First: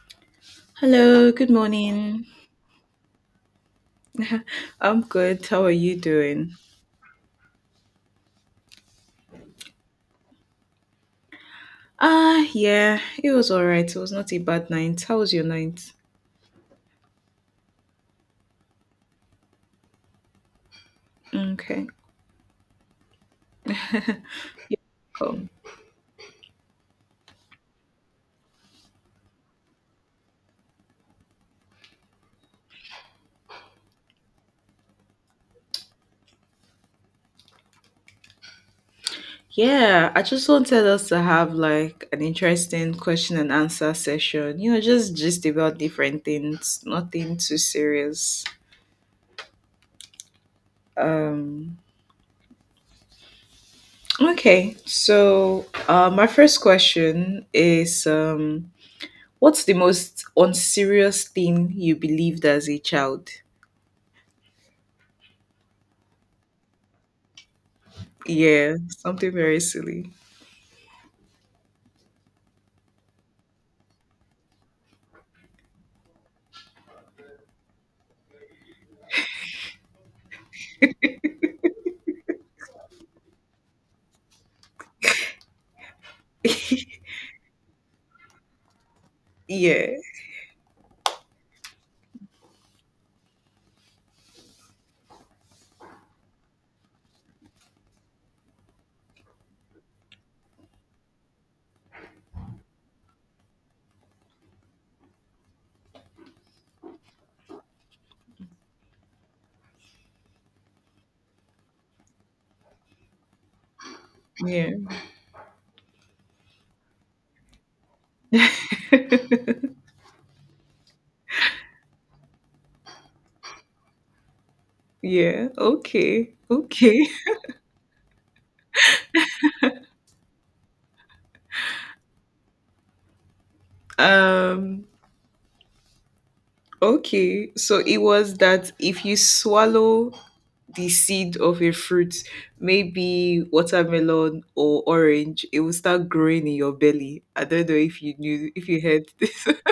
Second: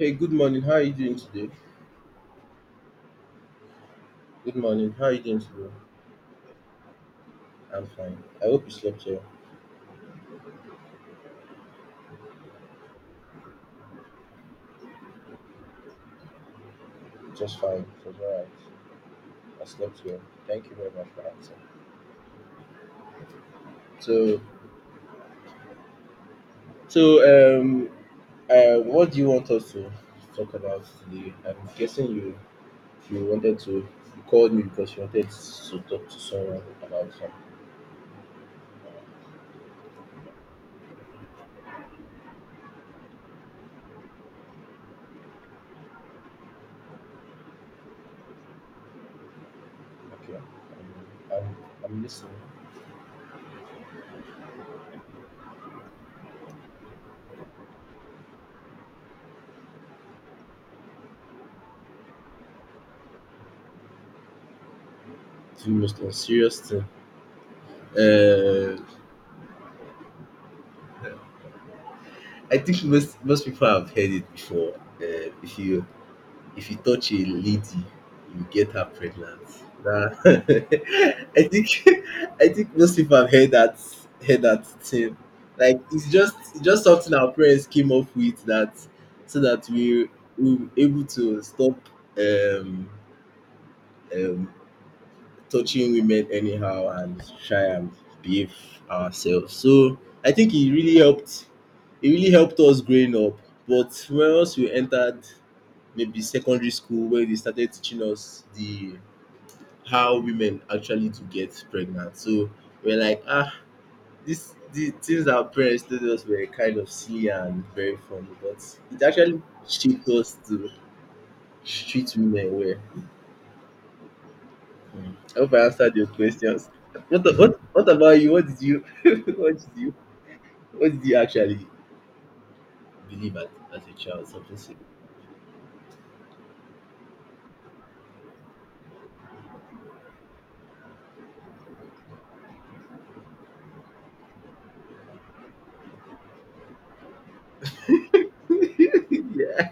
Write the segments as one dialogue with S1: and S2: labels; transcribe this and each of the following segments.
S1: Hey, good morning. How are you doing
S2: Hello, good
S1: today?
S2: morning.
S1: Good morning.
S2: I'm
S1: How are you doing
S2: good. How are
S1: today?
S2: you doing?
S1: I'm fine. I hope you slept well.
S2: Yeah, it was all right. It was not a bad night. How was your night?
S1: Just fine. It was alright. I slept well. Thank you very much for asking.
S2: Okay,
S1: So,
S2: cool.
S1: so what do you want us to talk about today? I'm guessing you wanted to you called me because you wanted to talk to someone about something.
S2: Yeah, I just wanted us to have like an interesting question and answer session. You know, just about different things, nothing too serious.
S1: Okay. I'm
S2: Um,
S1: I'm listening.
S2: okay. So, my first question is, what's the most unserious thing you believed as a child?
S1: It's the most unserious thing.
S2: Yeah,
S1: Uh,
S2: something very silly.
S1: I think most people have heard it before. Uh, if you If you touch a lady, you get her pregnant. Nah. I think I think most people have heard that thing. Like it's just something our parents came up with that so that
S2: Yeah,
S1: we were able to stop um um touching women anyhow and try and behave ourselves. So I think it really helped us growing up. But once we entered maybe secondary school where they started teaching us the how women actually to get pregnant. So we're like, ah, this
S2: yeah.
S1: the things our parents told us were kind of silly and very funny, but it actually shaped us to treat women well. Hmm. I
S2: Yeah,
S1: hope I answered your
S2: okay.
S1: questions.
S2: Okay.
S1: What about you? What did you what did you actually believe as a child? Something
S2: Um,
S1: similar.
S2: okay. So it was that if you swallow the seed of a fruit, maybe watermelon or orange, it will start growing in your belly. I don't know if you heard this.
S1: yeah,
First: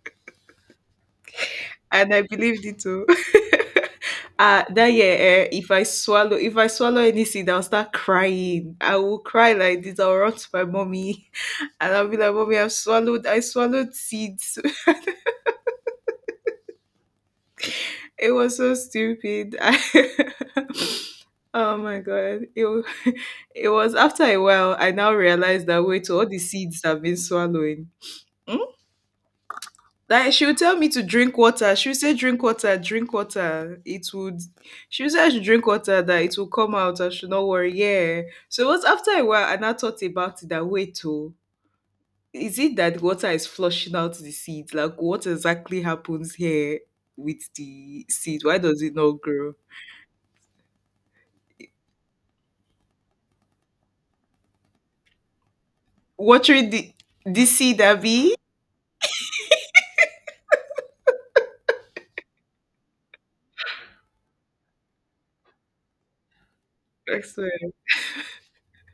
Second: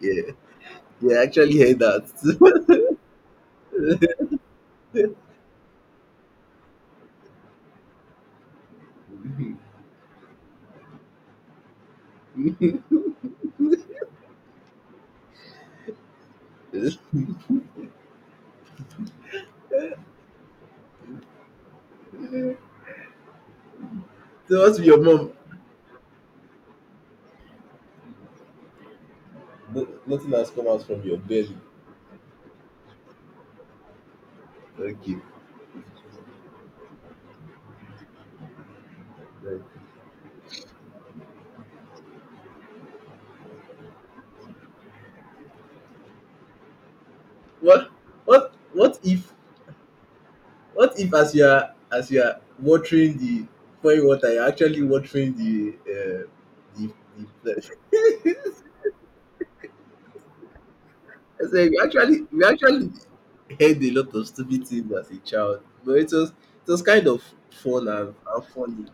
S1: yeah, yeah. I actually heard that.
S2: And I believed it too. That year, eh, if I swallow any seed, I'll start crying. I will cry like this. I'll run to my mommy, and I'll be like, "Mommy, I've swallowed. I swallowed seeds. it was so stupid." oh my god! It was after a
S1: So
S2: while
S1: what's
S2: I
S1: your
S2: now
S1: mom?
S2: realized that wait, all the seeds I've been swallowing.
S1: No, nothing
S2: Like she
S1: has
S2: would
S1: come
S2: tell
S1: out
S2: me to
S1: from your
S2: drink
S1: belly.
S2: water. She would say, "Drink water, drink water." It would. She would
S1: Okay.
S2: say I should drink water that it will come out. I should not worry. Yeah. So it was after a while,
S1: Right.
S2: and I now thought about it. That wait, oh, is it that water is flushing out the seed? Like what exactly happens here with
S1: What
S2: the seed?
S1: what
S2: Why does it
S1: what
S2: not
S1: if
S2: grow?
S1: what if as you are watering the pouring water, you're actually watering the uh,
S2: Watering the
S1: the the
S2: the seed, Abby.
S1: plant. I said we actually heard a lot of stupid things as a child, but it was kind
S2: I
S1: of
S2: swear.
S1: fun and funny.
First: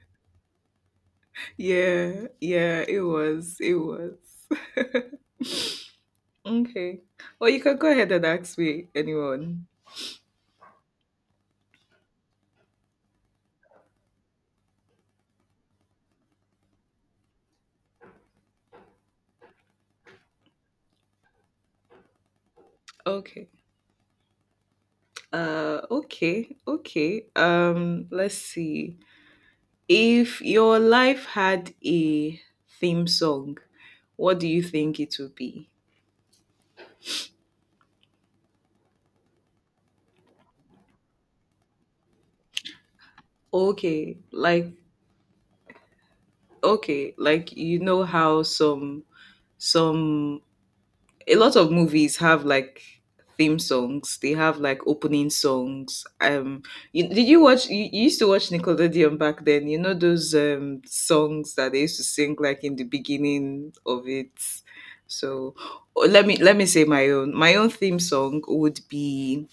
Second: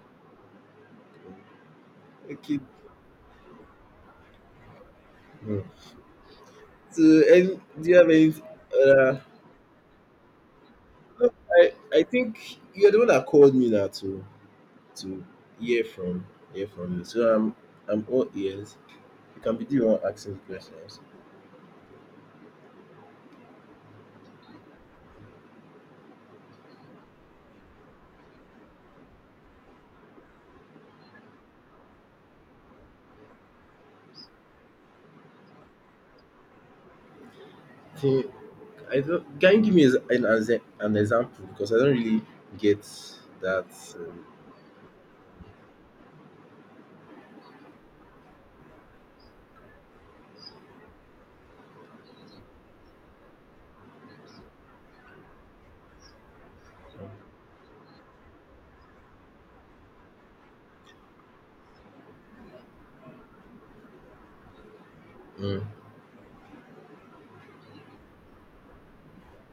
S2: Yeah,
S1: Okay.
S2: yeah. It was. It was.
S1: Hmm.
S2: Okay.
S1: So
S2: Well, you
S1: and
S2: can
S1: do
S2: go
S1: you have
S2: ahead and
S1: any
S2: ask me
S1: uh,
S2: anyone.
S1: I think you're the one that called me now too. To hear from hear from you. So I'm all ears. You can be the one asking the questions.
S2: Okay. Okay, okay. Let's see. If your life had a theme song, what do you think it would be?
S1: Think- I don't, can you give me an example because I don't really get that.
S2: Okay,
S1: Um,
S2: like okay, like you know how some a lot of movies have like theme songs. They have like opening songs. Did you watch? You used to watch Nickelodeon back then. You know those songs that they used to sing like in the beginning of it. So
S1: mm.
S2: oh, let me say my own. My own theme song would be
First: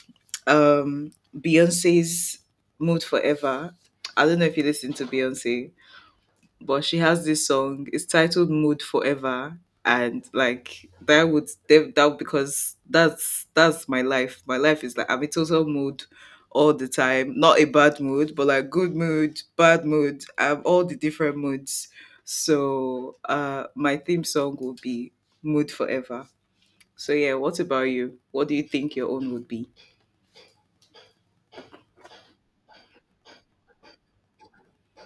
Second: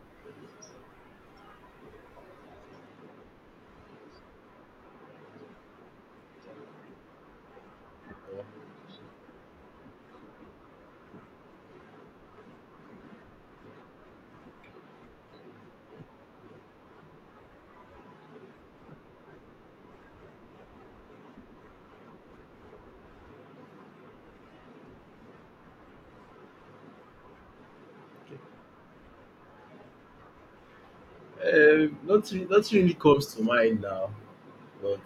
S2: um Beyonce's "Mood Forever." I don't know if you listen to Beyonce, but she has this song. It's titled "Mood Forever," and like that would that that- because that's my life. My life is like I'm in total mood all the time. Not a bad mood, but like good mood, bad mood. I'm all the different moods. So my theme song will be "Mood Forever." So yeah, what about you? What do you think your own would be?
S1: Not really comes to mind now, but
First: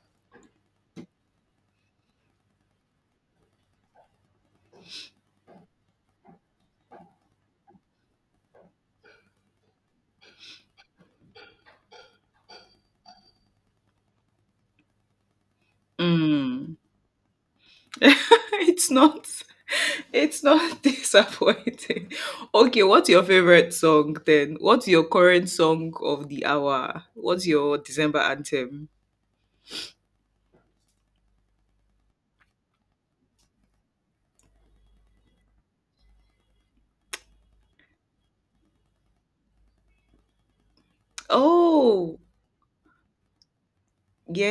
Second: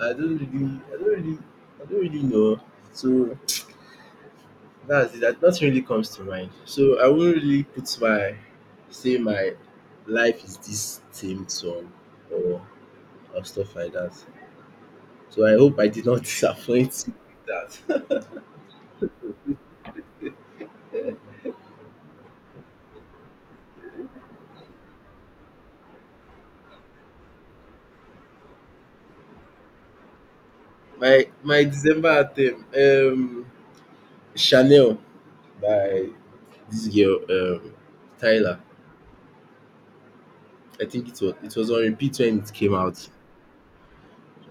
S1: I don't really, I don't really, I don't really know. So that's it. That nothing really comes to mind. So I wouldn't really put my say my life is this themed song or or stuff like that. So I hope I did not
S2: Mm.
S1: disappoint you with that.
S2: it's not disappointing. Okay, what's your favorite song then? What's your current song of the hour? What's your December anthem?
S1: My December theme Chanel by this girl Tyler. I think it was on
S2: Oh,
S1: repeat when it came out.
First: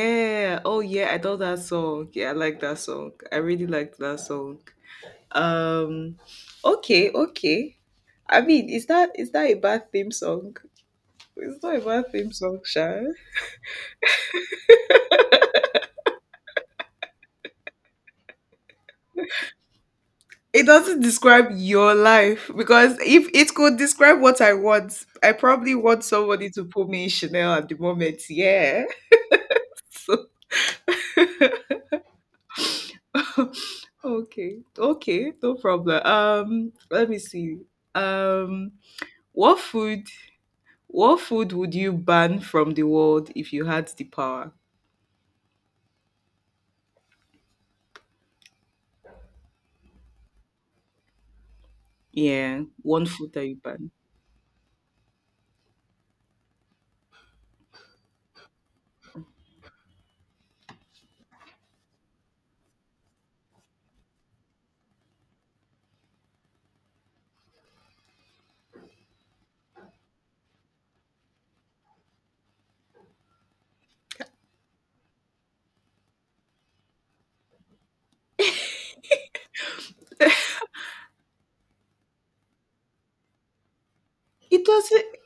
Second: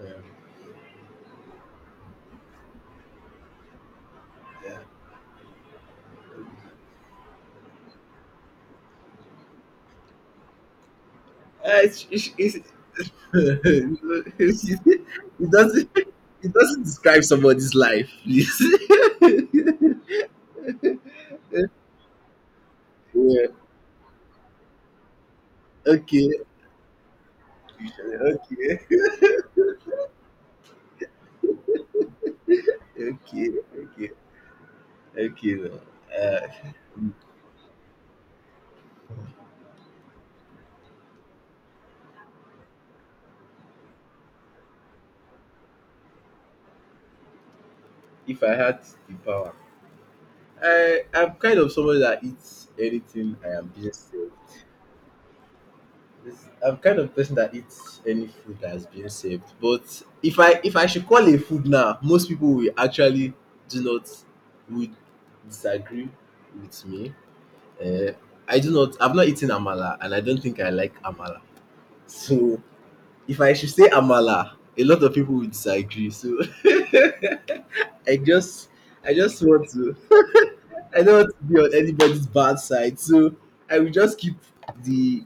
S1: Yeah,
S2: Oh, yeah. I thought that song. Yeah, I like that song. I really liked that song.
S1: yeah.
S2: Um, okay, okay. I mean, is that a bad theme song? It's not a
S1: Uh, it's,
S2: bad
S1: it's,
S2: theme
S1: it's,
S2: song, Sha.
S1: it doesn't it doesn't describe somebody's life, please. yeah.
S2: It doesn't describe your life because if it could describe what I want, I probably want
S1: Okay. Okay.
S2: somebody to put me in Chanel at the moment. Yeah. So,
S1: Okay. Okay.
S2: okay. Okay. No
S1: Okay. No.
S2: problem.
S1: Uh,
S2: Let me see. Um, what food? What food would you ban from the world if you had the power?
S1: if I had the power, I'm kind of somebody that
S2: Yeah,
S1: eats
S2: one food
S1: anything
S2: that
S1: I
S2: you
S1: am
S2: ban.
S1: being served. I'm kind of person that eats any food that has been served. But if I should call a food now, most people will actually do not would disagree with me. Uh, I do not. I've not eaten amala, and I don't think I like amala. So if I should say amala, a lot of people would disagree. So I just, I just want to. I don't want to be on anybody's bad side. So I will just keep
S2: It does. not
S1: the.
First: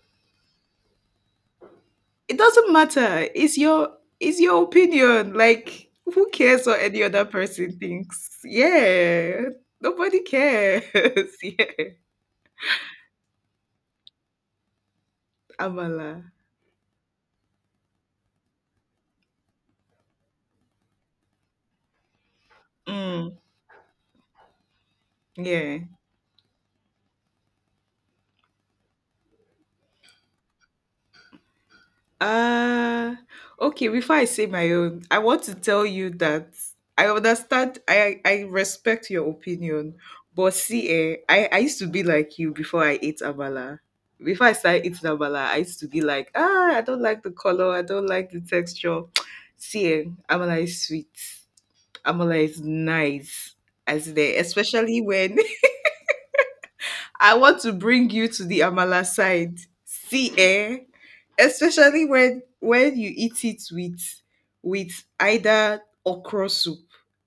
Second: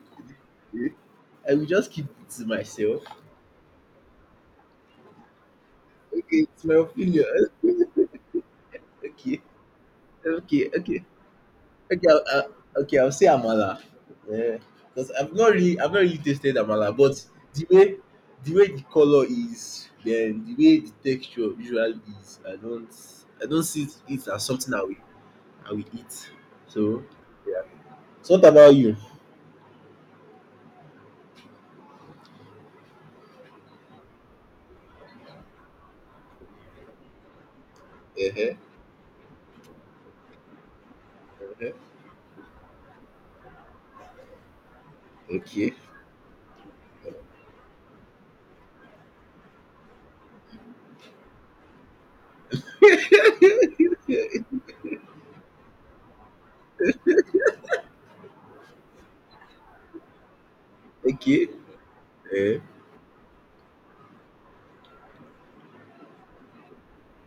S1: I will just keep it
S2: It
S1: to
S2: doesn't
S1: myself.
S2: matter. It's your opinion. Like who
S1: Okay, it's
S2: cares
S1: my
S2: what any other
S1: opinion.
S2: person thinks?
S1: Okay,
S2: Yeah. Nobody cares.
S1: okay.
S2: yeah.
S1: Okay, okay, I'll say amala. Yeah, because I've not
S2: Amala.
S1: really tasted amala, but the way, the way the color is, then the way the texture usually is,
S2: Mm,
S1: I don't see it as something I
S2: yeah.
S1: will eat. So, yeah. So what about you?
S2: Uh okay, before I say my own, I want to tell you that I understand. I
S1: Uh-huh,
S2: respect your opinion, but see eh, I used to
S1: uh-huh.
S2: be like you before I ate Abala. Before I started eating Abala, I
S1: Okay,
S2: used to be like, ah, I don't like the color, I don't like the texture. See eh, Amala is sweet. Amala is nice. As there, especially when I want to bring you to the amala side. See, eh?
S1: okay.
S2: Especially when
S1: Uh,
S2: when you eat it with either okra soup,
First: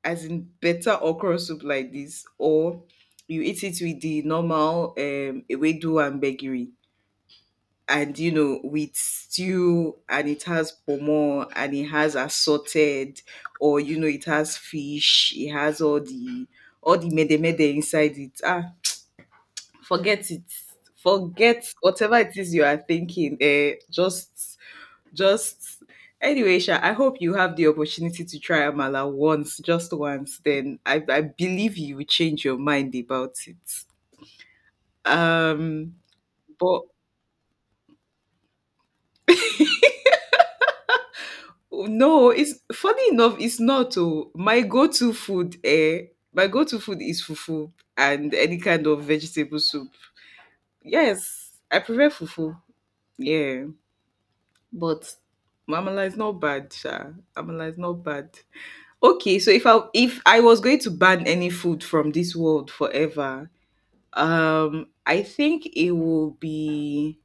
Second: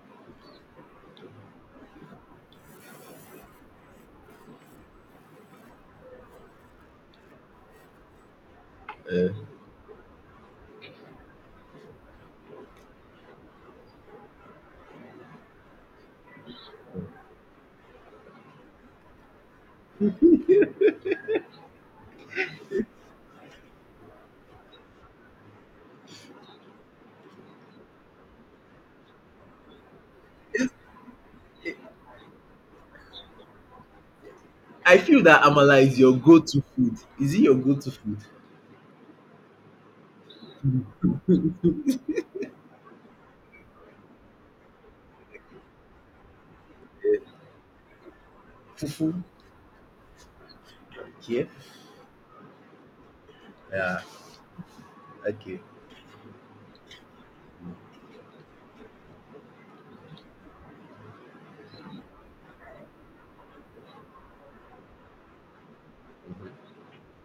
S2: as in better okra soup like this, or you eat it with the normal ewedu and begiri, and you know with
S1: uh.
S2: stew, and it has pomo, and it has assorted, or you know it has fish, it has all the mede mede inside it. Ah, forget it forget whatever it is you are thinking, eh, just anyway Sha, I hope you have the opportunity to try amala once, just once, then I believe you will change your mind about it.
S1: I feel that amala
S2: um
S1: is your go-to
S2: but
S1: food. Is it your go-to food?
S2: no, it's funny enough, it's not my go-to food, eh. My go-to food is fufu and any kind of
S1: Fufu.
S2: vegetable soup.
S1: Okay.
S2: Yes, I prefer fufu. Yeah.
S1: Yeah.
S2: But
S1: Okay.
S2: Amala is not bad, Sha. Amala is not bad. Okay, so if I was going to ban any food from this world forever, I think it will be,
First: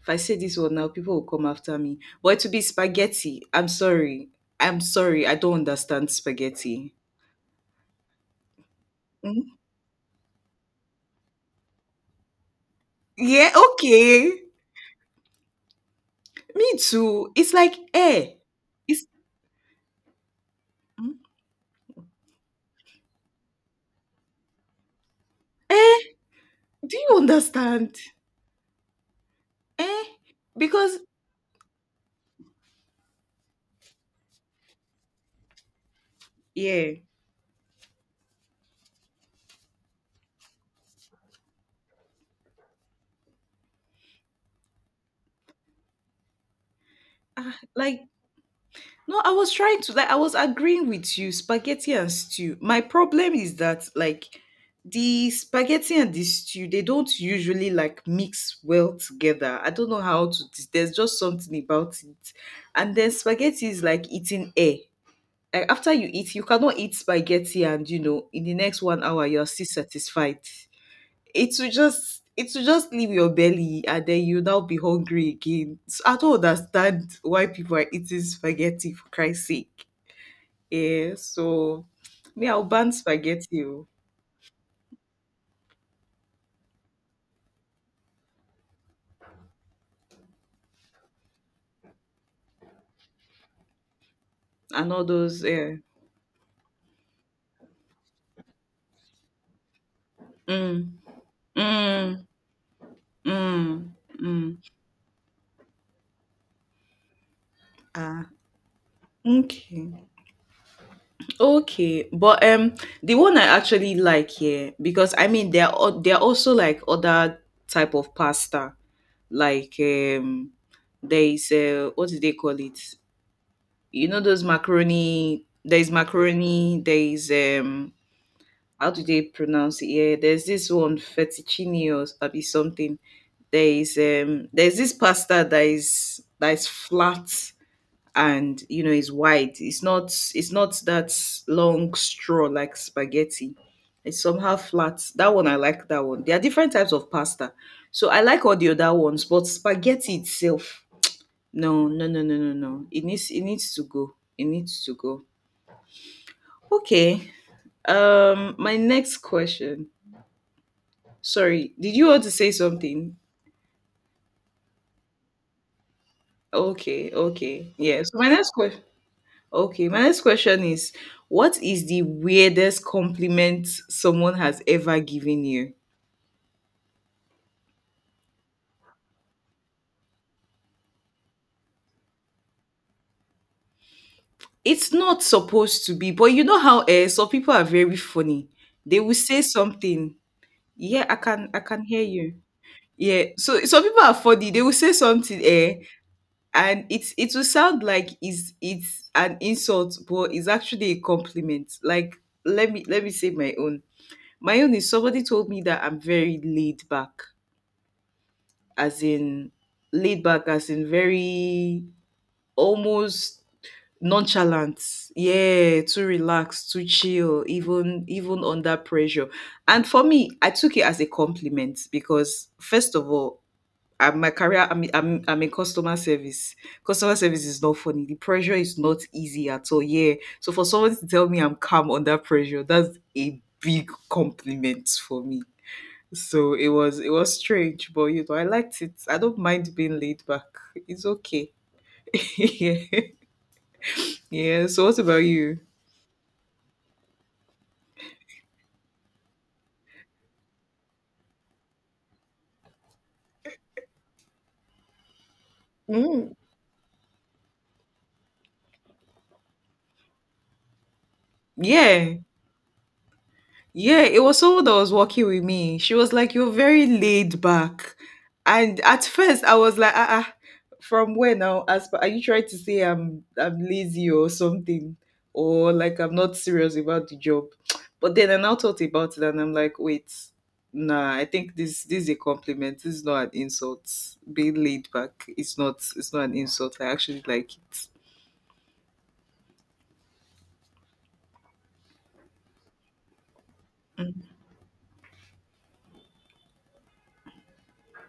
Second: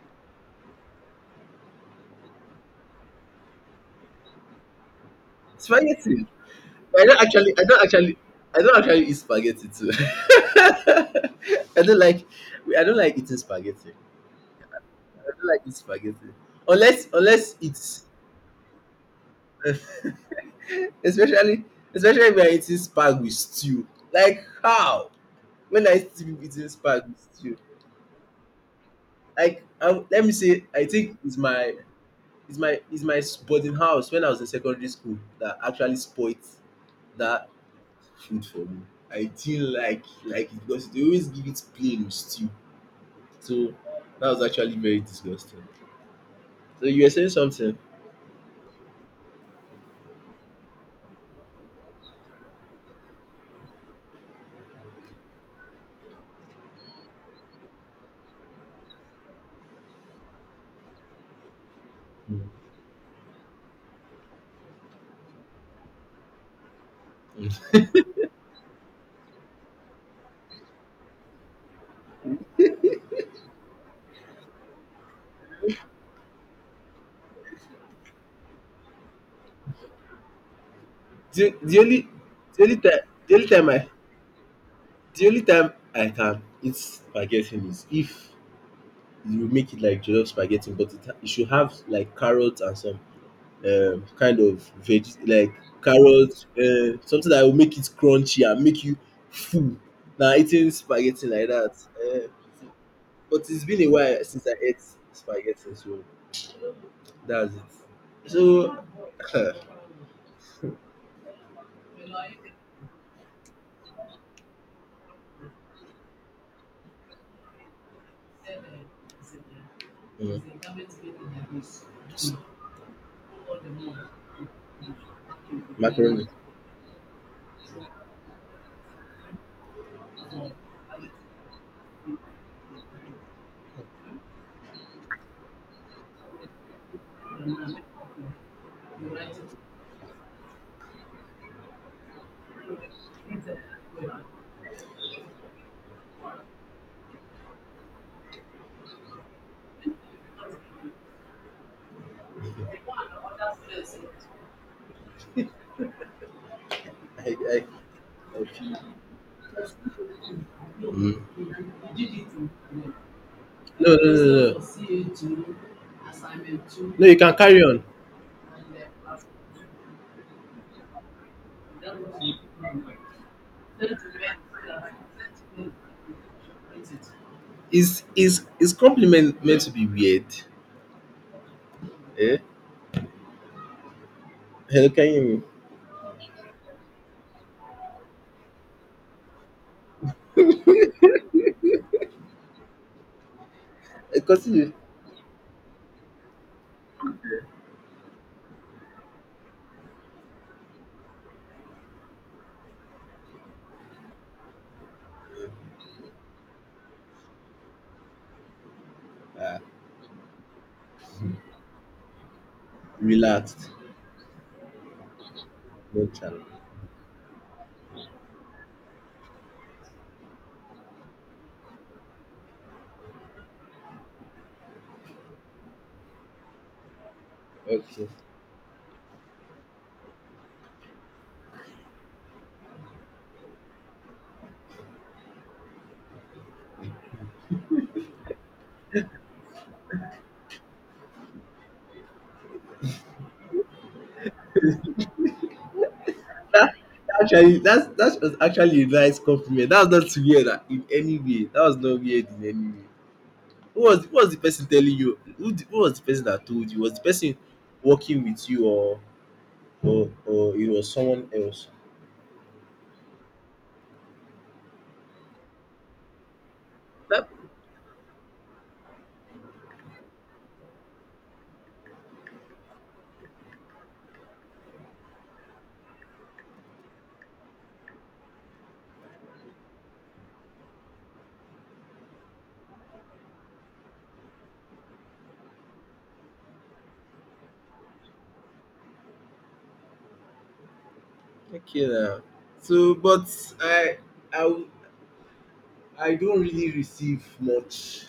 S2: if I say this word now, people will come after me. But to be spaghetti. I'm sorry. I'm sorry. I don't understand
S1: Spaghetti.
S2: spaghetti.
S1: I don't actually, I don't actually, I don't actually eat
S2: Hmm?
S1: spaghetti too. I don't like, I don't like eating
S2: Yeah,
S1: spaghetti.
S2: okay.
S1: I don't like eat spaghetti
S2: Me too. It's
S1: unless
S2: like
S1: it's
S2: eh. It's
S1: especially, especially when I'm eating spag with stew. Like how? When
S2: eh.
S1: I still be eating
S2: Do
S1: spag
S2: you
S1: with stew,
S2: understand? Eh?
S1: let me say, I
S2: Because
S1: think it's my boarding house when I was in secondary school that actually spoilt
S2: yeah.
S1: that food for me. I didn't like it because they always give it plain with stew. So that was actually very disgusting. So you were saying
S2: Ah,
S1: something.
S2: like No, I was trying to like I was agreeing with you, spaghetti and stew. My problem is that like the spaghetti and the stew, they don't usually like mix well together. I don't know how to, there's just something about it.
S1: Mm.
S2: And then spaghetti is like eating air. Like after you eat, you cannot eat spaghetti and you know, in the next 1 hour you're still satisfied. It will just leave your belly and then you now be hungry again. So I don't understand why people are eating spaghetti for Christ's sake. Yeah,
S1: The, the
S2: so
S1: only
S2: me,
S1: the
S2: I'll
S1: only
S2: ban
S1: time the only
S2: spaghetti
S1: time
S2: oh,
S1: I the only time I can eat spaghetti is if you make it like jollof spaghetti, but it should have like carrots and some kind of
S2: and all
S1: veg
S2: those.
S1: like
S2: Yeah.
S1: carrots, something that will make it crunchy and make you full. Now eating
S2: Mm,
S1: spaghetti like that,
S2: mm,
S1: uh, but it's been a
S2: mm,
S1: while since I
S2: mm.
S1: ate spaghetti, so that's it.
S2: Ah,
S1: So
S2: okay, okay. But the one I actually like here, because I mean there are also like other type of pasta, like
S1: Mm.
S2: there is, what do they
S1: S-
S2: call it? You know those macaroni. There is
S1: Macaroni.
S2: macaroni. There is how do they pronounce it? Yeah, there's this one fettuccine or abi something. There is there's this pasta that is flat and you know is wide. It's not that long straw like spaghetti. It's somehow flat. That one, I like that one. There are different types of pasta. So I like all the other ones, but spaghetti itself. No, no, no, no, no, no. It needs to go. It needs to go. Okay.
S1: Egg, egg. Okay.
S2: My next question.
S1: Mm.
S2: Sorry, did you want to say something?
S1: No, no, no, no. No, no,
S2: Okay,
S1: you can carry
S2: okay.
S1: on.
S2: Yeah. So my next question okay, my next question is, what is the weirdest compliment someone has ever given you?
S1: Is compliment meant to be weird? Eh? Hello,
S2: It's
S1: can you
S2: not
S1: hear me?
S2: supposed to be, but you know how some people are very funny. They will say something. Yeah, I can hear you. Yeah. So some people are
S1: Eh,
S2: funny. They will
S1: continue.
S2: say something, eh, and it will sound like it's an insult, but it's actually a compliment. Like let me say my own. My own is somebody told me that I'm very laid back, as in
S1: Ah,
S2: laid back, as in very almost
S1: relaxed.
S2: nonchalant. Yeah, too
S1: No challenge.
S2: relaxed, too chill, even under pressure. And for me, I took it as a compliment because first of all, I'm my career, I'm in customer service. Customer service is not funny.
S1: Okay.
S2: The pressure is not easy at all. Yeah. So for someone to tell me I'm calm under pressure, that's a big compliment for me. So it was strange, but you know, I liked it. I don't mind being laid back. It's okay. yeah. Yeah. So what about you?
S1: That actually that was actually a nice compliment. That was not weird in any way. That was not weird in any way. Who was the person telling you? Who was the person
S2: Mm.
S1: that told you? Was the person working with you or or it was someone else?
S2: Yeah. Yeah, it was someone that was working with me. She was like, "You're very
S1: That
S2: laid back." And at first I was like, from where now? As per, are you trying to say I'm lazy or something? Or like I'm not serious about the job. But then I now thought about it and I'm like, wait, nah, I think this is a compliment. This is not an insult. Being laid back is not, it's not an insult. I actually like it.
S1: okay now. So, but I I w- I don't really receive much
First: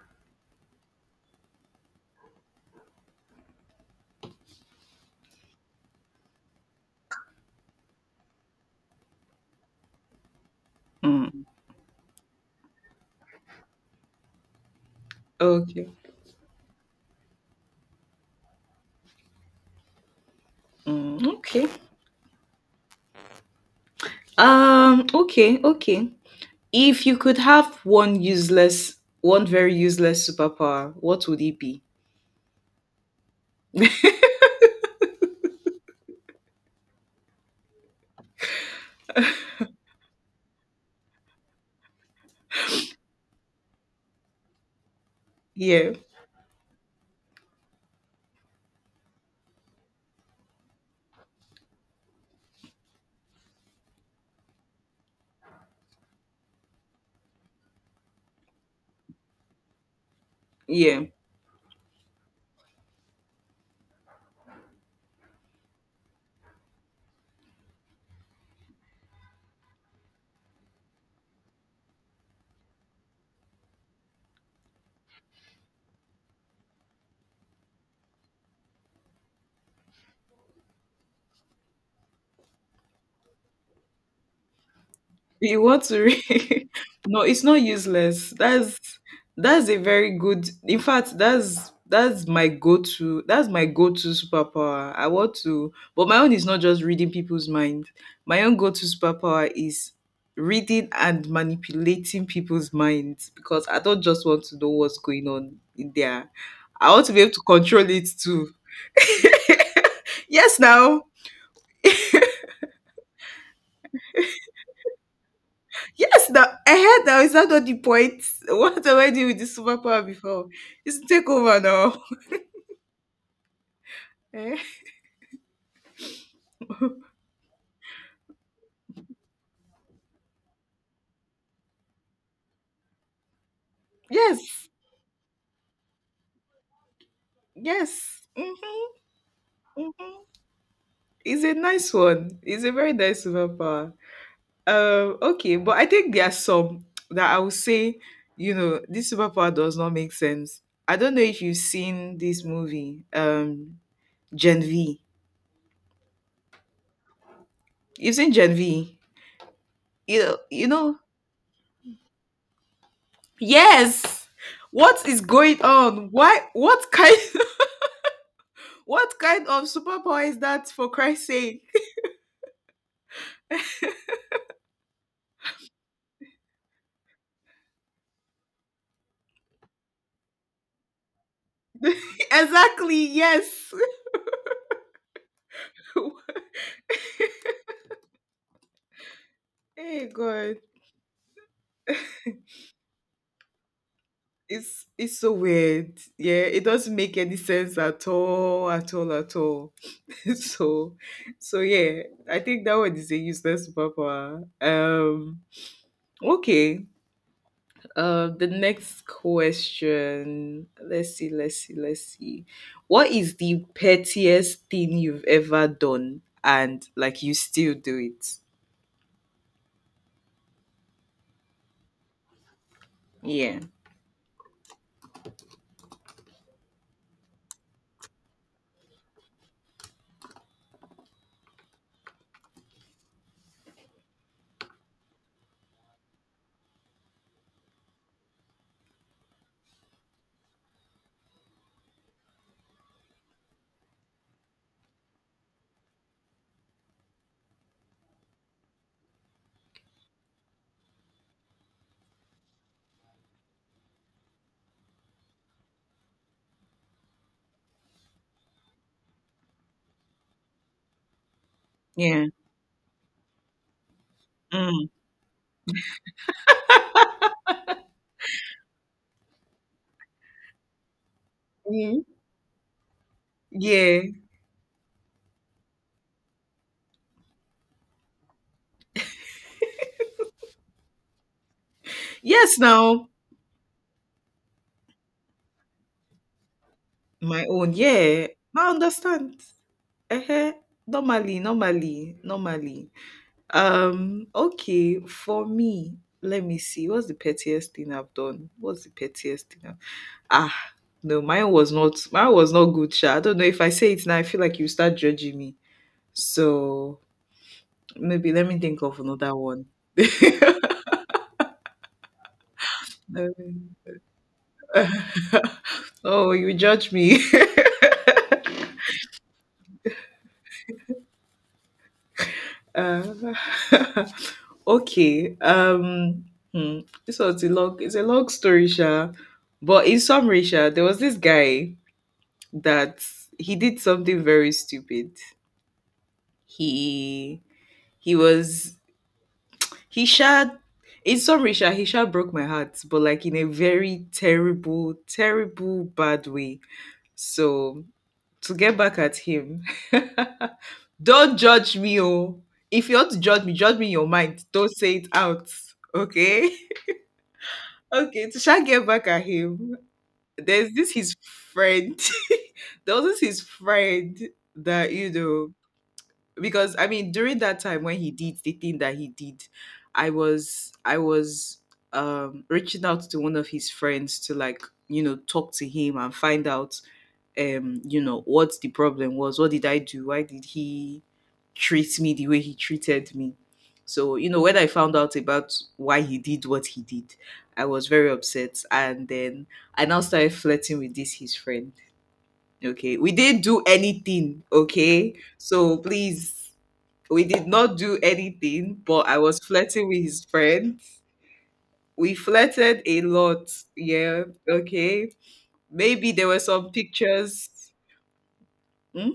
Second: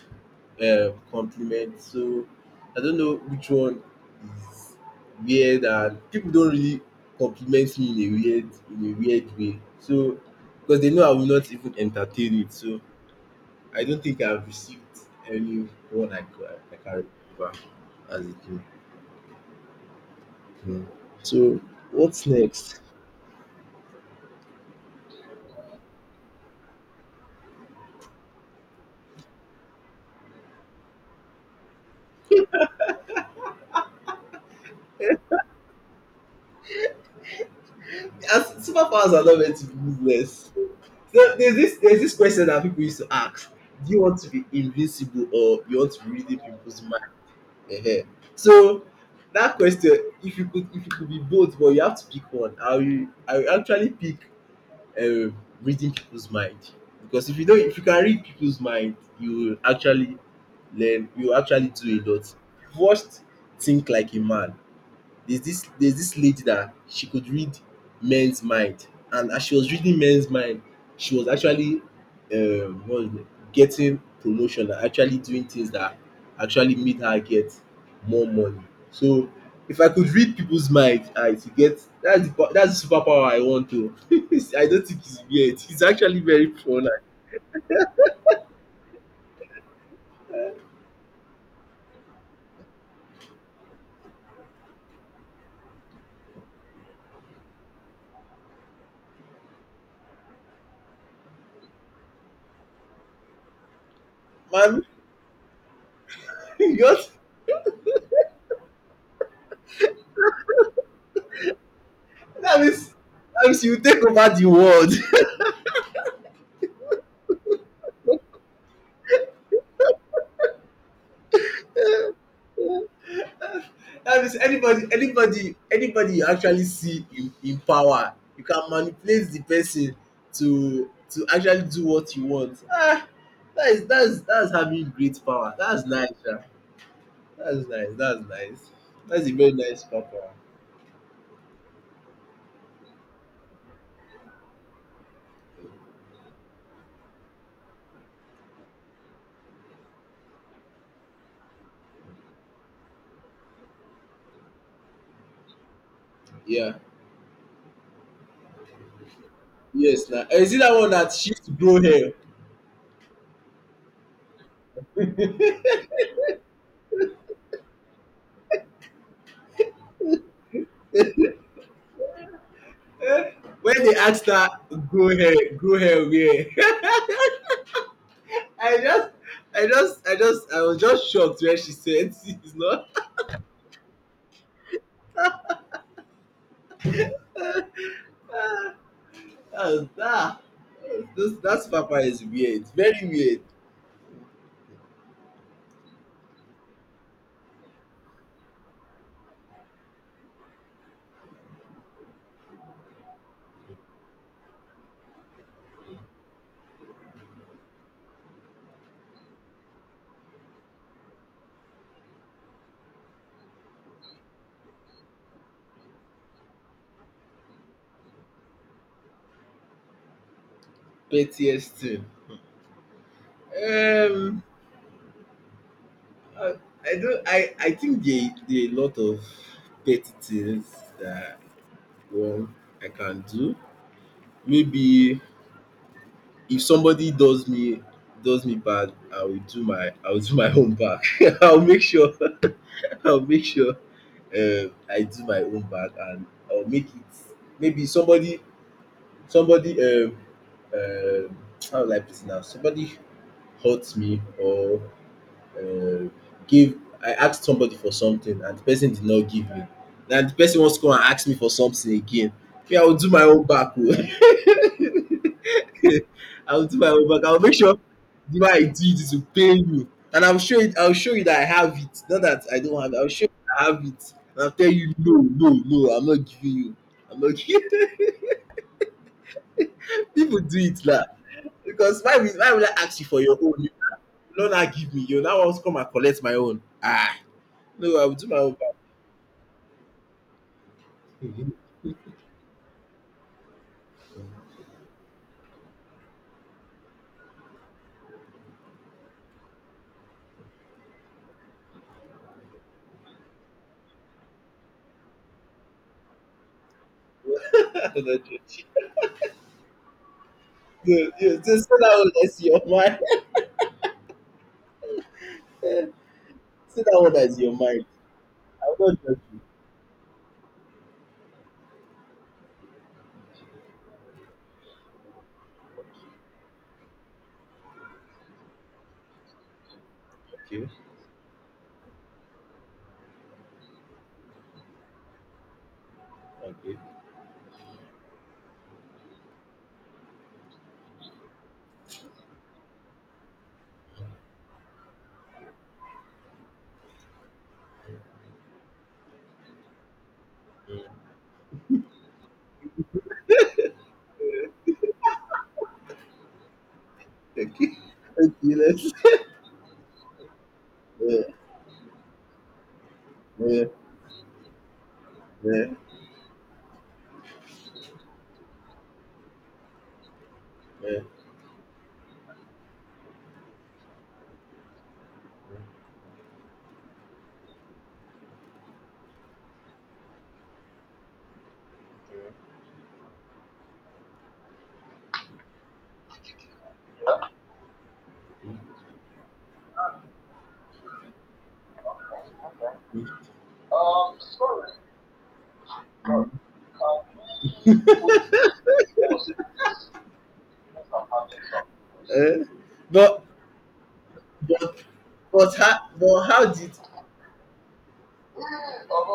S1: compliment. So I don't know which one is weird and people don't really compliment me in a weird way. So because they know I will
S2: Mm.
S1: not even entertain it. So I don't think I've received any
S2: Okay.
S1: one I can remember as a kid. Hmm.
S2: Mm,
S1: So
S2: okay.
S1: what's next?
S2: Okay, okay. If you could have one useless, one very useless superpower, what would it be?
S1: As superpowers are not meant to be useless. So there's this question that people used to ask: Do you want to be invincible or you
S2: Yeah,
S1: want to be reading people's mind? Ehen. So that question, if you could be both, but you have to pick one. I will actually pick Uh, reading people's mind because if you can read people's mind you will actually
S2: yeah.
S1: learn you will actually do a lot. First think like a man, there's this lady that she could read men's mind, and as she was reading men's mind she was actually what is it getting promotion and actually doing things that actually made her get more money. So if I could read people's mind, I to get that's that's the superpower I want to. I don't think it's weird,
S2: You
S1: it's
S2: want to
S1: actually very
S2: read?
S1: fun
S2: No, it's not useless. That's a very good, in fact that's my go-to that's my go-to superpower I want to. But my own is not just reading people's mind. My own go-to superpower is reading and manipulating people's minds, because I don't just want to know
S1: and man.
S2: what's going on in there.
S1: You
S2: I want
S1: just,
S2: to be able to control it too. Yes, now.
S1: that means you take over the world.
S2: Yes, now I heard that. Is that not the point? What am I doing with this superpower before? It's take over now.
S1: That is,
S2: Eh?
S1: anybody anybody you actually see in power you can manipulate the person to actually do what you want. Ah, that is that is
S2: Yes,
S1: having great power. That's nice, sha. That's nice,
S2: yes.
S1: that's nice.
S2: Mm-hmm,
S1: That's a very nice
S2: mm-hmm.
S1: power.
S2: It's a nice one. It's a very nice superpower. Okay, but I think there are some that I would say, you know, this superpower does not make sense. I don't know if you've seen this movie, Gen V.
S1: Yeah,
S2: You've seen Gen V.
S1: yes.
S2: You
S1: Now
S2: know,
S1: is it
S2: you
S1: that one
S2: know.
S1: that she used to grow hair?
S2: Yes. What is going on? Why? What kind? What kind of superpower is that for Christ's sake?
S1: Eh, when they asked her, grow hair, grow hair where? I just I was just shocked when she said it's not.
S2: Exactly, yes.
S1: That's
S2: Hey
S1: that.
S2: God.
S1: Those that papa is weird, very weird.
S2: It's so weird. Yeah, it doesn't make any sense at all, at all, at all. so so yeah, I think that one is a useless superpower. Okay. The next question. Let's see. What is the pettiest thing you've ever done and like you still do it?
S1: Pettiest thing.
S2: Yeah.
S1: Um, I, I don't. I think there there are a lot of petty things that one I can do. Maybe if somebody does me bad, I will do my own back. I'll make sure I'll make sure I do my own back and I'll make it. Maybe somebody Somebody uh, how will I put it now? Somebody hurt me or uh, give I asked somebody for something and the person did not give me. Na the person wants to come and ask me for something
S2: Yeah.
S1: again. Me, I will do my own back oh.
S2: Mm.
S1: I will do my own back. I will make sure the way I do it is to pay you, and I will show you that I have it,
S2: Hmm.
S1: not that I don't have it. I will show you that I have
S2: Yeah.
S1: it and I will tell you, no, no, no, I'm not giving you. I'm not giving. People do it now. Because why
S2: Yes,
S1: will I ask you
S2: now
S1: for your own, you will not give me. You now want to come and collect my own. Ah,
S2: my own.
S1: no, I will
S2: Yeah,
S1: do my own
S2: I
S1: back.
S2: understand. uh Normally, normally. Okay. For me, let me see. What's the pettiest thing I've done? What's the pettiest thing? I've... Ah, no, mine was not. Mine was not good. Sha. I don't know if I say it now. I feel like you start judging me. So
S1: I'm not
S2: maybe let me
S1: joking.
S2: think of another one.
S1: No, no, just say that one that's your mind.
S2: Um,
S1: Say
S2: oh, you judge
S1: that one
S2: me.
S1: that's your mind. I'm not joking.
S2: Uh, okay. Hmm, This was a long. It's a long story, Sha. But in summary,
S1: Okay,
S2: Sha, there was this guy that he did something very stupid.
S1: okay,
S2: He he was he Sha. In summary, Sha, he Sha broke my heart, but like in a very terrible, terrible, bad way. So to get back at him. Don't judge me, oh. If you want to judge me in your mind. Don't say it out. Okay?
S1: okay,
S2: Okay, to
S1: okay.
S2: shall get
S1: Let's.
S2: back at him. There's this his
S1: Yeah,
S2: friend. There was this his
S1: yeah,
S2: friend that, you know,
S1: yeah,
S2: because during that time when he did the thing that he did, I was I
S1: yeah.
S2: was reaching out to one of his friends to you know, talk to him and find out you know what the problem was, what did I do, why did he treat me the way he treated me? So you know, when I found out about why he did what he did, I was very upset, and then I now started flirting with this his friend. Okay, we didn't do anything, okay, so please, we did not do anything, but I was flirting with his friend. We
S1: Eh?
S2: flirted a
S1: but
S2: lot. Yeah.
S1: but
S2: Okay.
S1: but how
S2: Maybe
S1: but
S2: there were
S1: how
S2: some
S1: did
S2: pictures. Hmm.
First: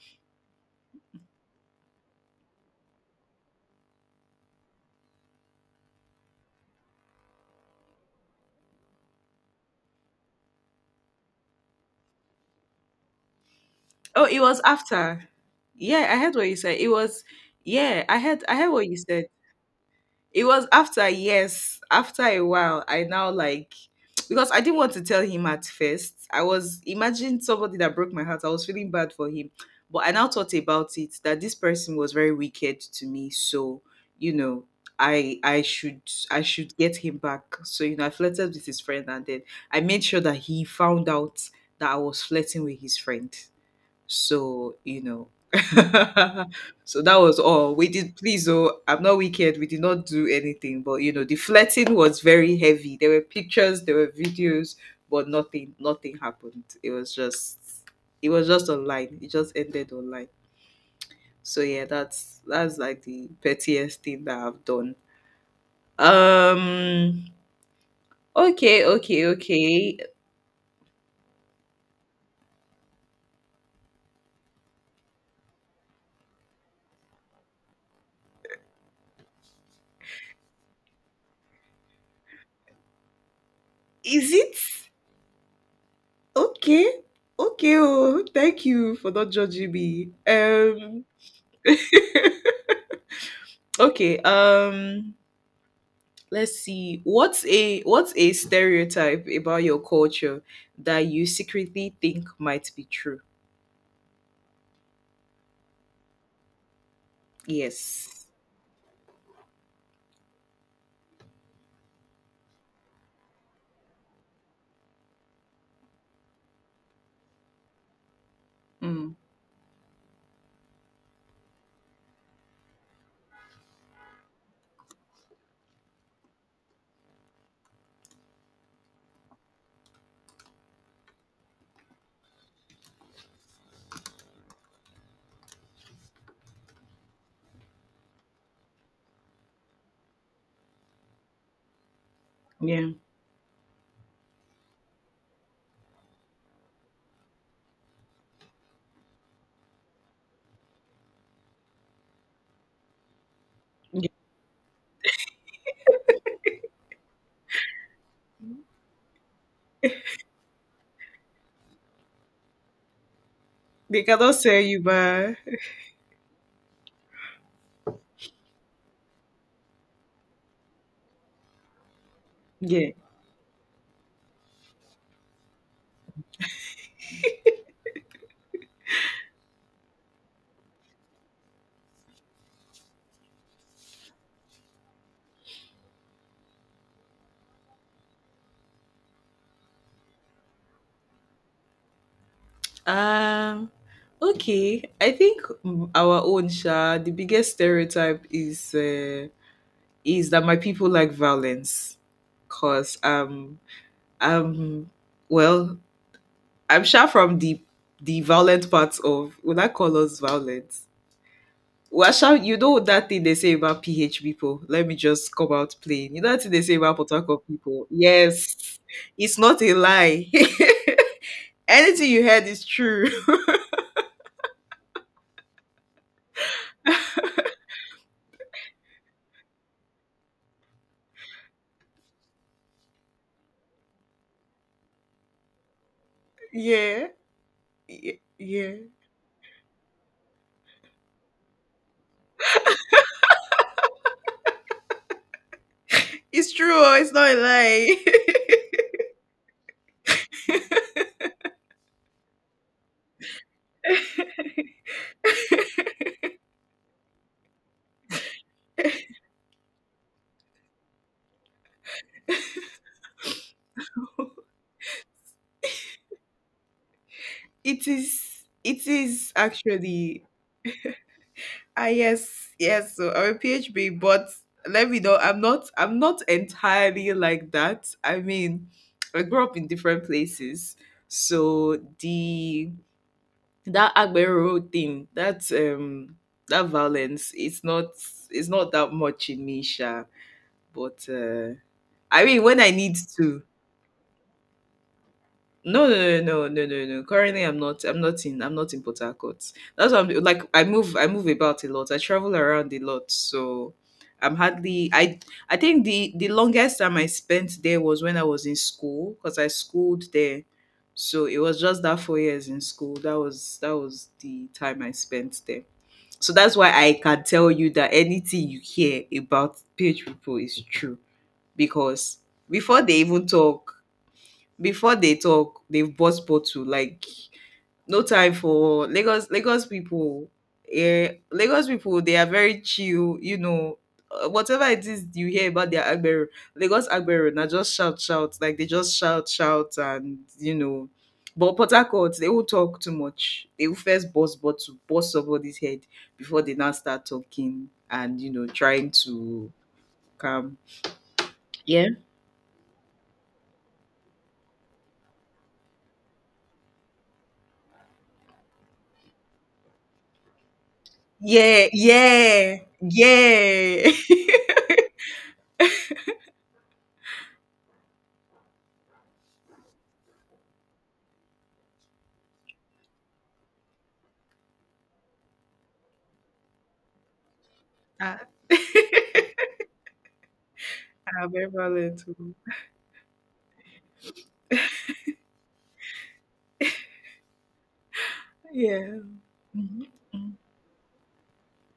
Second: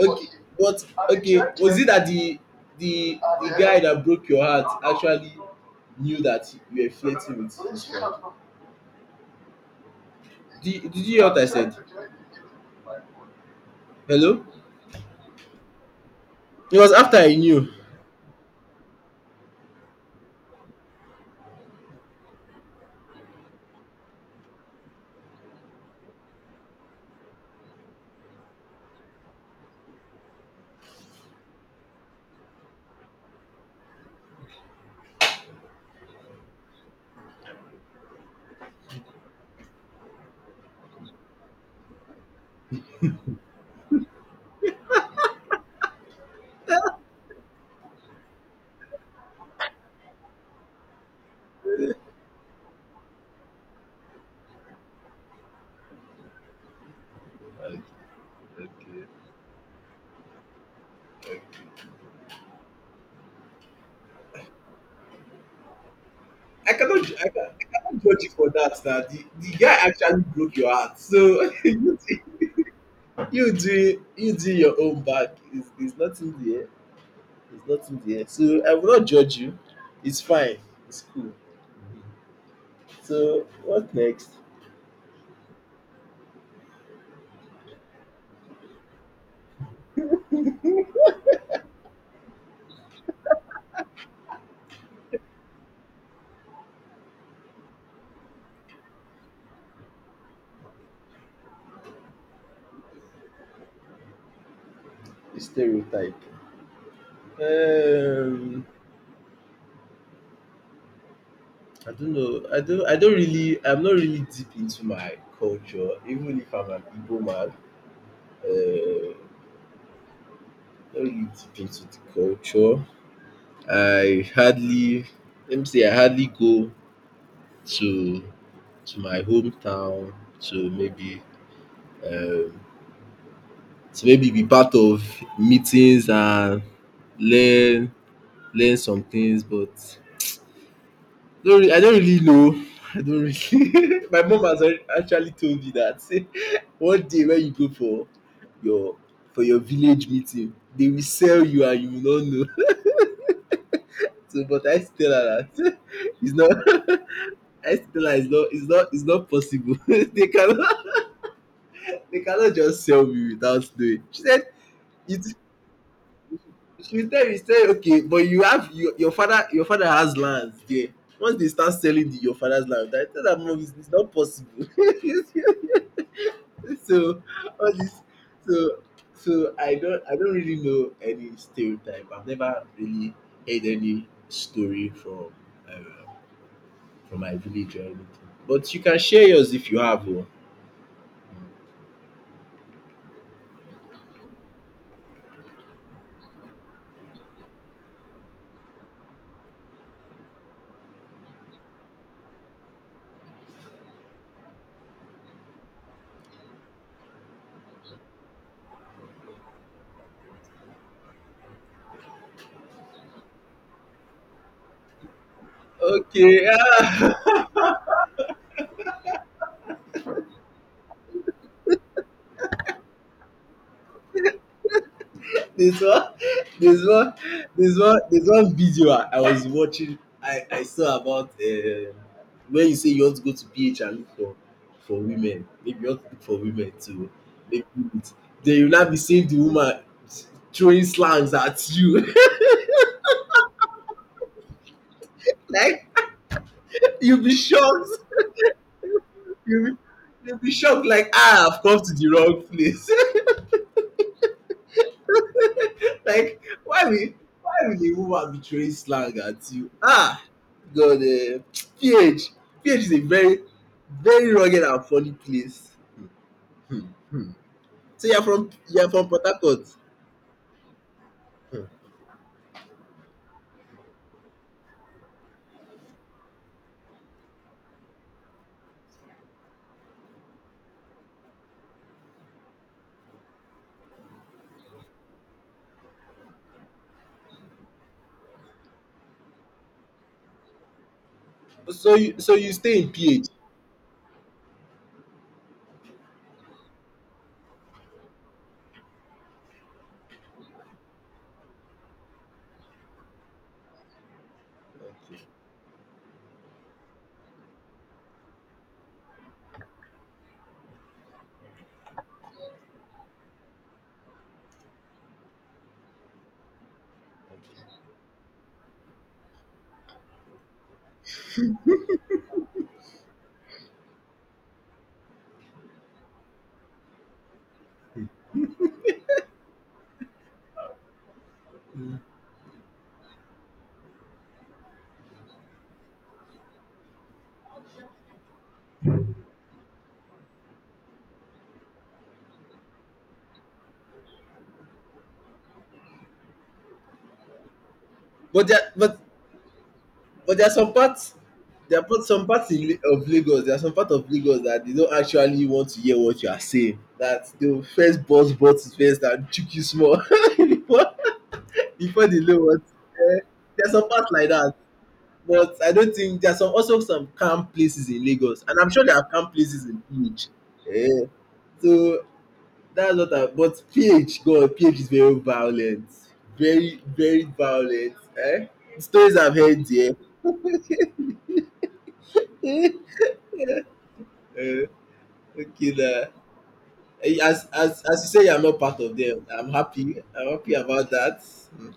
S1: Okay, but okay, was it that the guy that broke your heart actually knew that you were flirting with his friend? Did you hear what I said?
S2: Oh, it
S1: Hello?
S2: was after. Yeah, I heard what you said.
S1: It
S2: It
S1: was after
S2: was
S1: I knew.
S2: yeah, I heard what you said. It was after, yes. After a while, I now like because I didn't want to tell him at first. I was imagine somebody that broke my heart. I was feeling bad for him. But I now thought about it that this person was very wicked to me. So, you know, I I should I should get him back. So, you know, I flirted with his friend and then I made sure that he found out that I was flirting with his friend. So, you know, so that was all. We did, please, oh, I'm not wicked. We did not do anything, but you know, the flirting was very heavy. There were pictures, there were videos, but nothing, nothing happened. It was just online. It just ended online. So yeah, that's like the pettiest thing that I've done.
S1: I cannot,
S2: Um.
S1: I cannot judge you for that.
S2: Okay. Okay.
S1: The guy
S2: Okay.
S1: actually broke your heart. So you do your own back. It's nothing there. It's nothing there. So I will not judge you. It's fine. It's cool. So what next?
S2: Is it okay? Okay. Oh, thank you for not judging me. Okay Let's see, what's a stereotype about your culture that you secretly think might be true?
S1: Stereotype.
S2: Yes.
S1: Um, I don't know. I don't really. I'm not really deep into my culture, even if I'm an Igbo man. Uh,
S2: Mm,
S1: not really deep into the culture. I hardly. Let me say I hardly go to to my hometown to maybe um, to maybe be part of meetings and learn learn some things, but Don't re I don't really know.
S2: yeah.
S1: I don't really my mom has already actually told me that one day when you go your for your village meeting, they will sell you and you will not know.
S2: Yeah.
S1: So but I still tell her that it's not I still tell her it's not possible. They cannot just sell me without
S2: They
S1: knowing. She
S2: cannot
S1: said
S2: tell you,
S1: it
S2: but
S1: she will tell me say okay but you have your your father has lands there. Once they start selling the your father's land,
S2: yeah.
S1: I tell her mum it's not possible. so all this so so I don't really know any stereotype. I've never really heard any story uh, from my village or anything, but you can share yours if you have one.
S2: um okay, I think our own sha, the biggest stereotype is that my people like violence, because um well, I'm sure from the violent parts of, would I call us violent? Well, sure, you know that thing they say about PH people. Let me just come out plain. You know that
S1: Okay.
S2: thing they say about Port Harcourt people. Yes, it's not a lie. Anything you heard is true.
S1: There's one, there's one, there's one video I was watching. I saw about when you say you want to go to PH and look for women. Maybe you want to look for women
S2: Yeah.
S1: too. Maybe it's- then you'll
S2: Yeah,
S1: not be seeing the woman throwing slangs at you. like
S2: it's true. Or it's
S1: you'll
S2: not a
S1: be shocked.
S2: lie.
S1: You'll be, you'll be shocked. Like ah, I've come to the wrong place. like why will a woman be throwing slang at you? Ah, god. Ph PH is a very very rugged and funny place.
S2: It
S1: So you
S2: is.
S1: are from
S2: It
S1: Port
S2: is
S1: Harcourt?
S2: actually. Ah yes, yes. So I'm a PHB, but let me know. I'm not. I'm not entirely like that. I mean, I grew up in different places, so the that Agbero thing, that that violence, it's not. It's not that much in me, Sha. But
S1: So you
S2: I mean, when I
S1: stay in
S2: need
S1: PH?
S2: to. No, no, no, no, no, no, no. Currently, I'm not. I'm not in. I'm not in Port Harcourt. That's what I'm like. I move. I move about a lot. I travel around a lot. So, I'm hardly. I. I think the longest time I spent there was when I was in school, because I schooled there. So it was just that 4 years in school. That was the time I spent there. So that's why I can tell you that anything you hear about PH people is true, because before they even talk, before they talk, they've bought bottle. Like no time for Lagos, Lagos people. Yeah, Lagos people, they are very chill, you know. Whatever it is you hear about their Agbero, Lagos Agbero now just shout shout, like they just shout shout, and you know. But Port Harcourt, they will talk too much, they will first bust bottle, bust somebody's head before they now start talking and you know
S1: But there
S2: trying
S1: but
S2: to
S1: but there are
S2: calm.
S1: some parts there are
S2: Yeah.
S1: part some parts in of lagos, there are some parts of Lagos that they don't actually want to hear what you are saying, that they will first burst bottle first and chook you small. before
S2: Yeah
S1: Before they know
S2: yeah
S1: what, there are some
S2: yeah.
S1: parts like that. But I don't think there's some, also some calm places in Lagos, and I'm sure there are calm places in PH. Eh, so that's what I, but PH, God, PH is very violent. Very, very violent.
S2: Ah.
S1: Eh? The stories I've heard there.
S2: I'm ambivalent too.
S1: Eh, okay na. Eh, as you say I'm not part of
S2: Yeah.
S1: them, I'm
S2: Mhm,
S1: happy.
S2: mm.
S1: I'm happy about that. Mm.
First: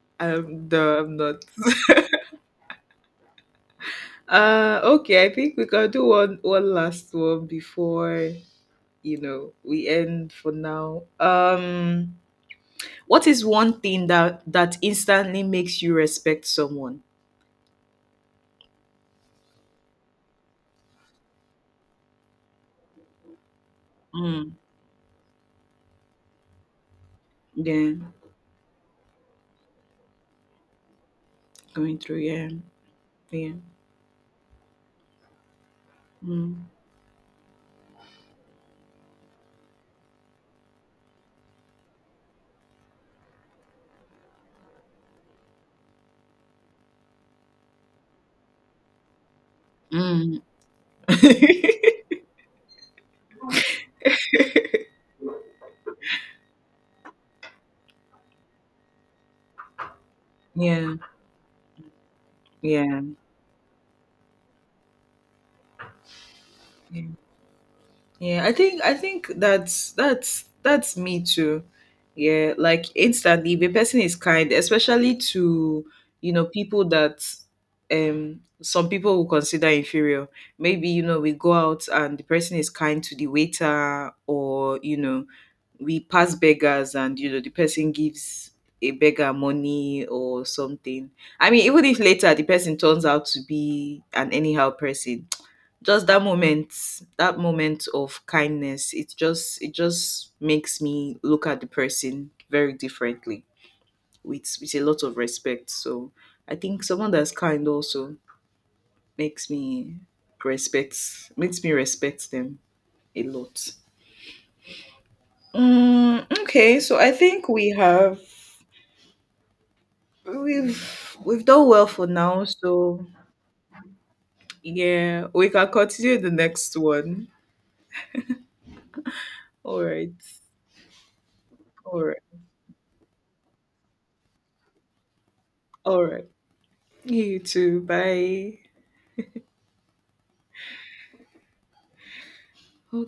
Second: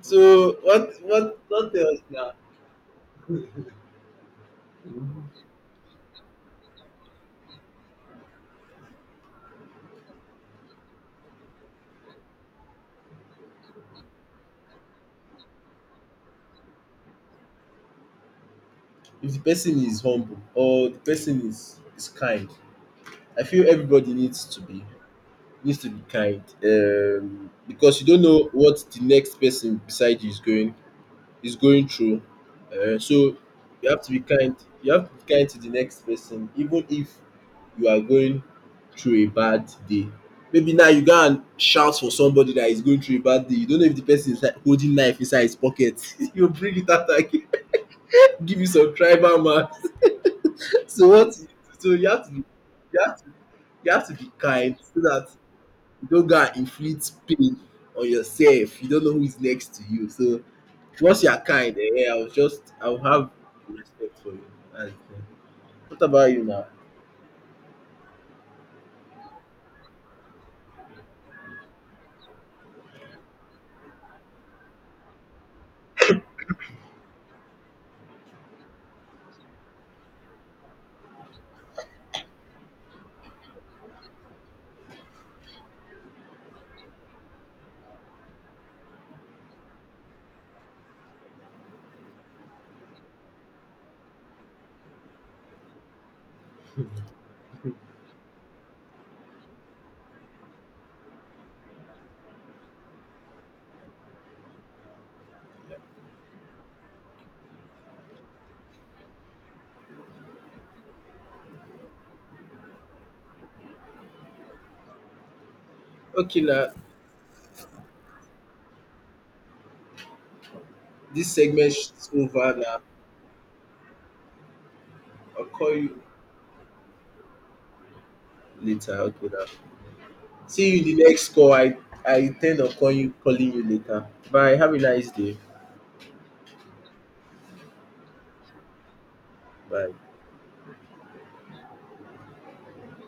S1: So
S2: No, I'm not.
S1: what else now?
S2: Okay, I think we can do one last one before you know we end for now. What is one thing that instantly makes you respect someone?
S1: If the person is humble or the person is kind, I feel everybody needs
S2: Mm,
S1: to be. Needs to be kind,
S2: yeah,
S1: because you don't know what the next person beside you is going
S2: going through.
S1: through.
S2: Yeah,
S1: So
S2: yeah.
S1: you have to be kind. You have to be kind to the next person,
S2: Mm,
S1: even if you are going through a bad day. Maybe now you go and shout for somebody that is going through a bad day. You don't know if the person is like holding knife inside his pocket. He'll bring it out and give you some tribal man.
S2: mm.
S1: So what? So you have to be, you have to, you have to be kind so that don't go and inflict pain on yourself. You don't know who is next to you. So
S2: Yeah,
S1: once you are kind, eh, I'll
S2: yeah,
S1: have respect for you. And, eh, what about you now?
S2: yeah. Yeah, I think that's me too. Yeah, like instantly if a person is kind, especially to you know people that some people will consider inferior. Maybe you know we go out and the person is kind to the waiter, or you know we pass beggars and you know the person gives a beggar money or something. I mean, even if later the person turns out to be an anyhow person, just that moment, that moment of kindness, it just makes me look at the person very differently, with a lot of respect. So I think someone that's kind also makes me respect, makes me respect them a lot.
S1: Okay now,
S2: Okay, so I think we have
S1: this
S2: we've done
S1: segment
S2: well for
S1: is
S2: now.
S1: over now.
S2: So yeah,
S1: I'll
S2: we can
S1: call you
S2: continue the next one.
S1: later. Okay now.
S2: All right.
S1: See you in the next call.
S2: All
S1: I
S2: right.
S1: intend on calling you later. Bye. Have a nice day.
S2: All right. You too, bye.
S1: Bye.
S2: Okay.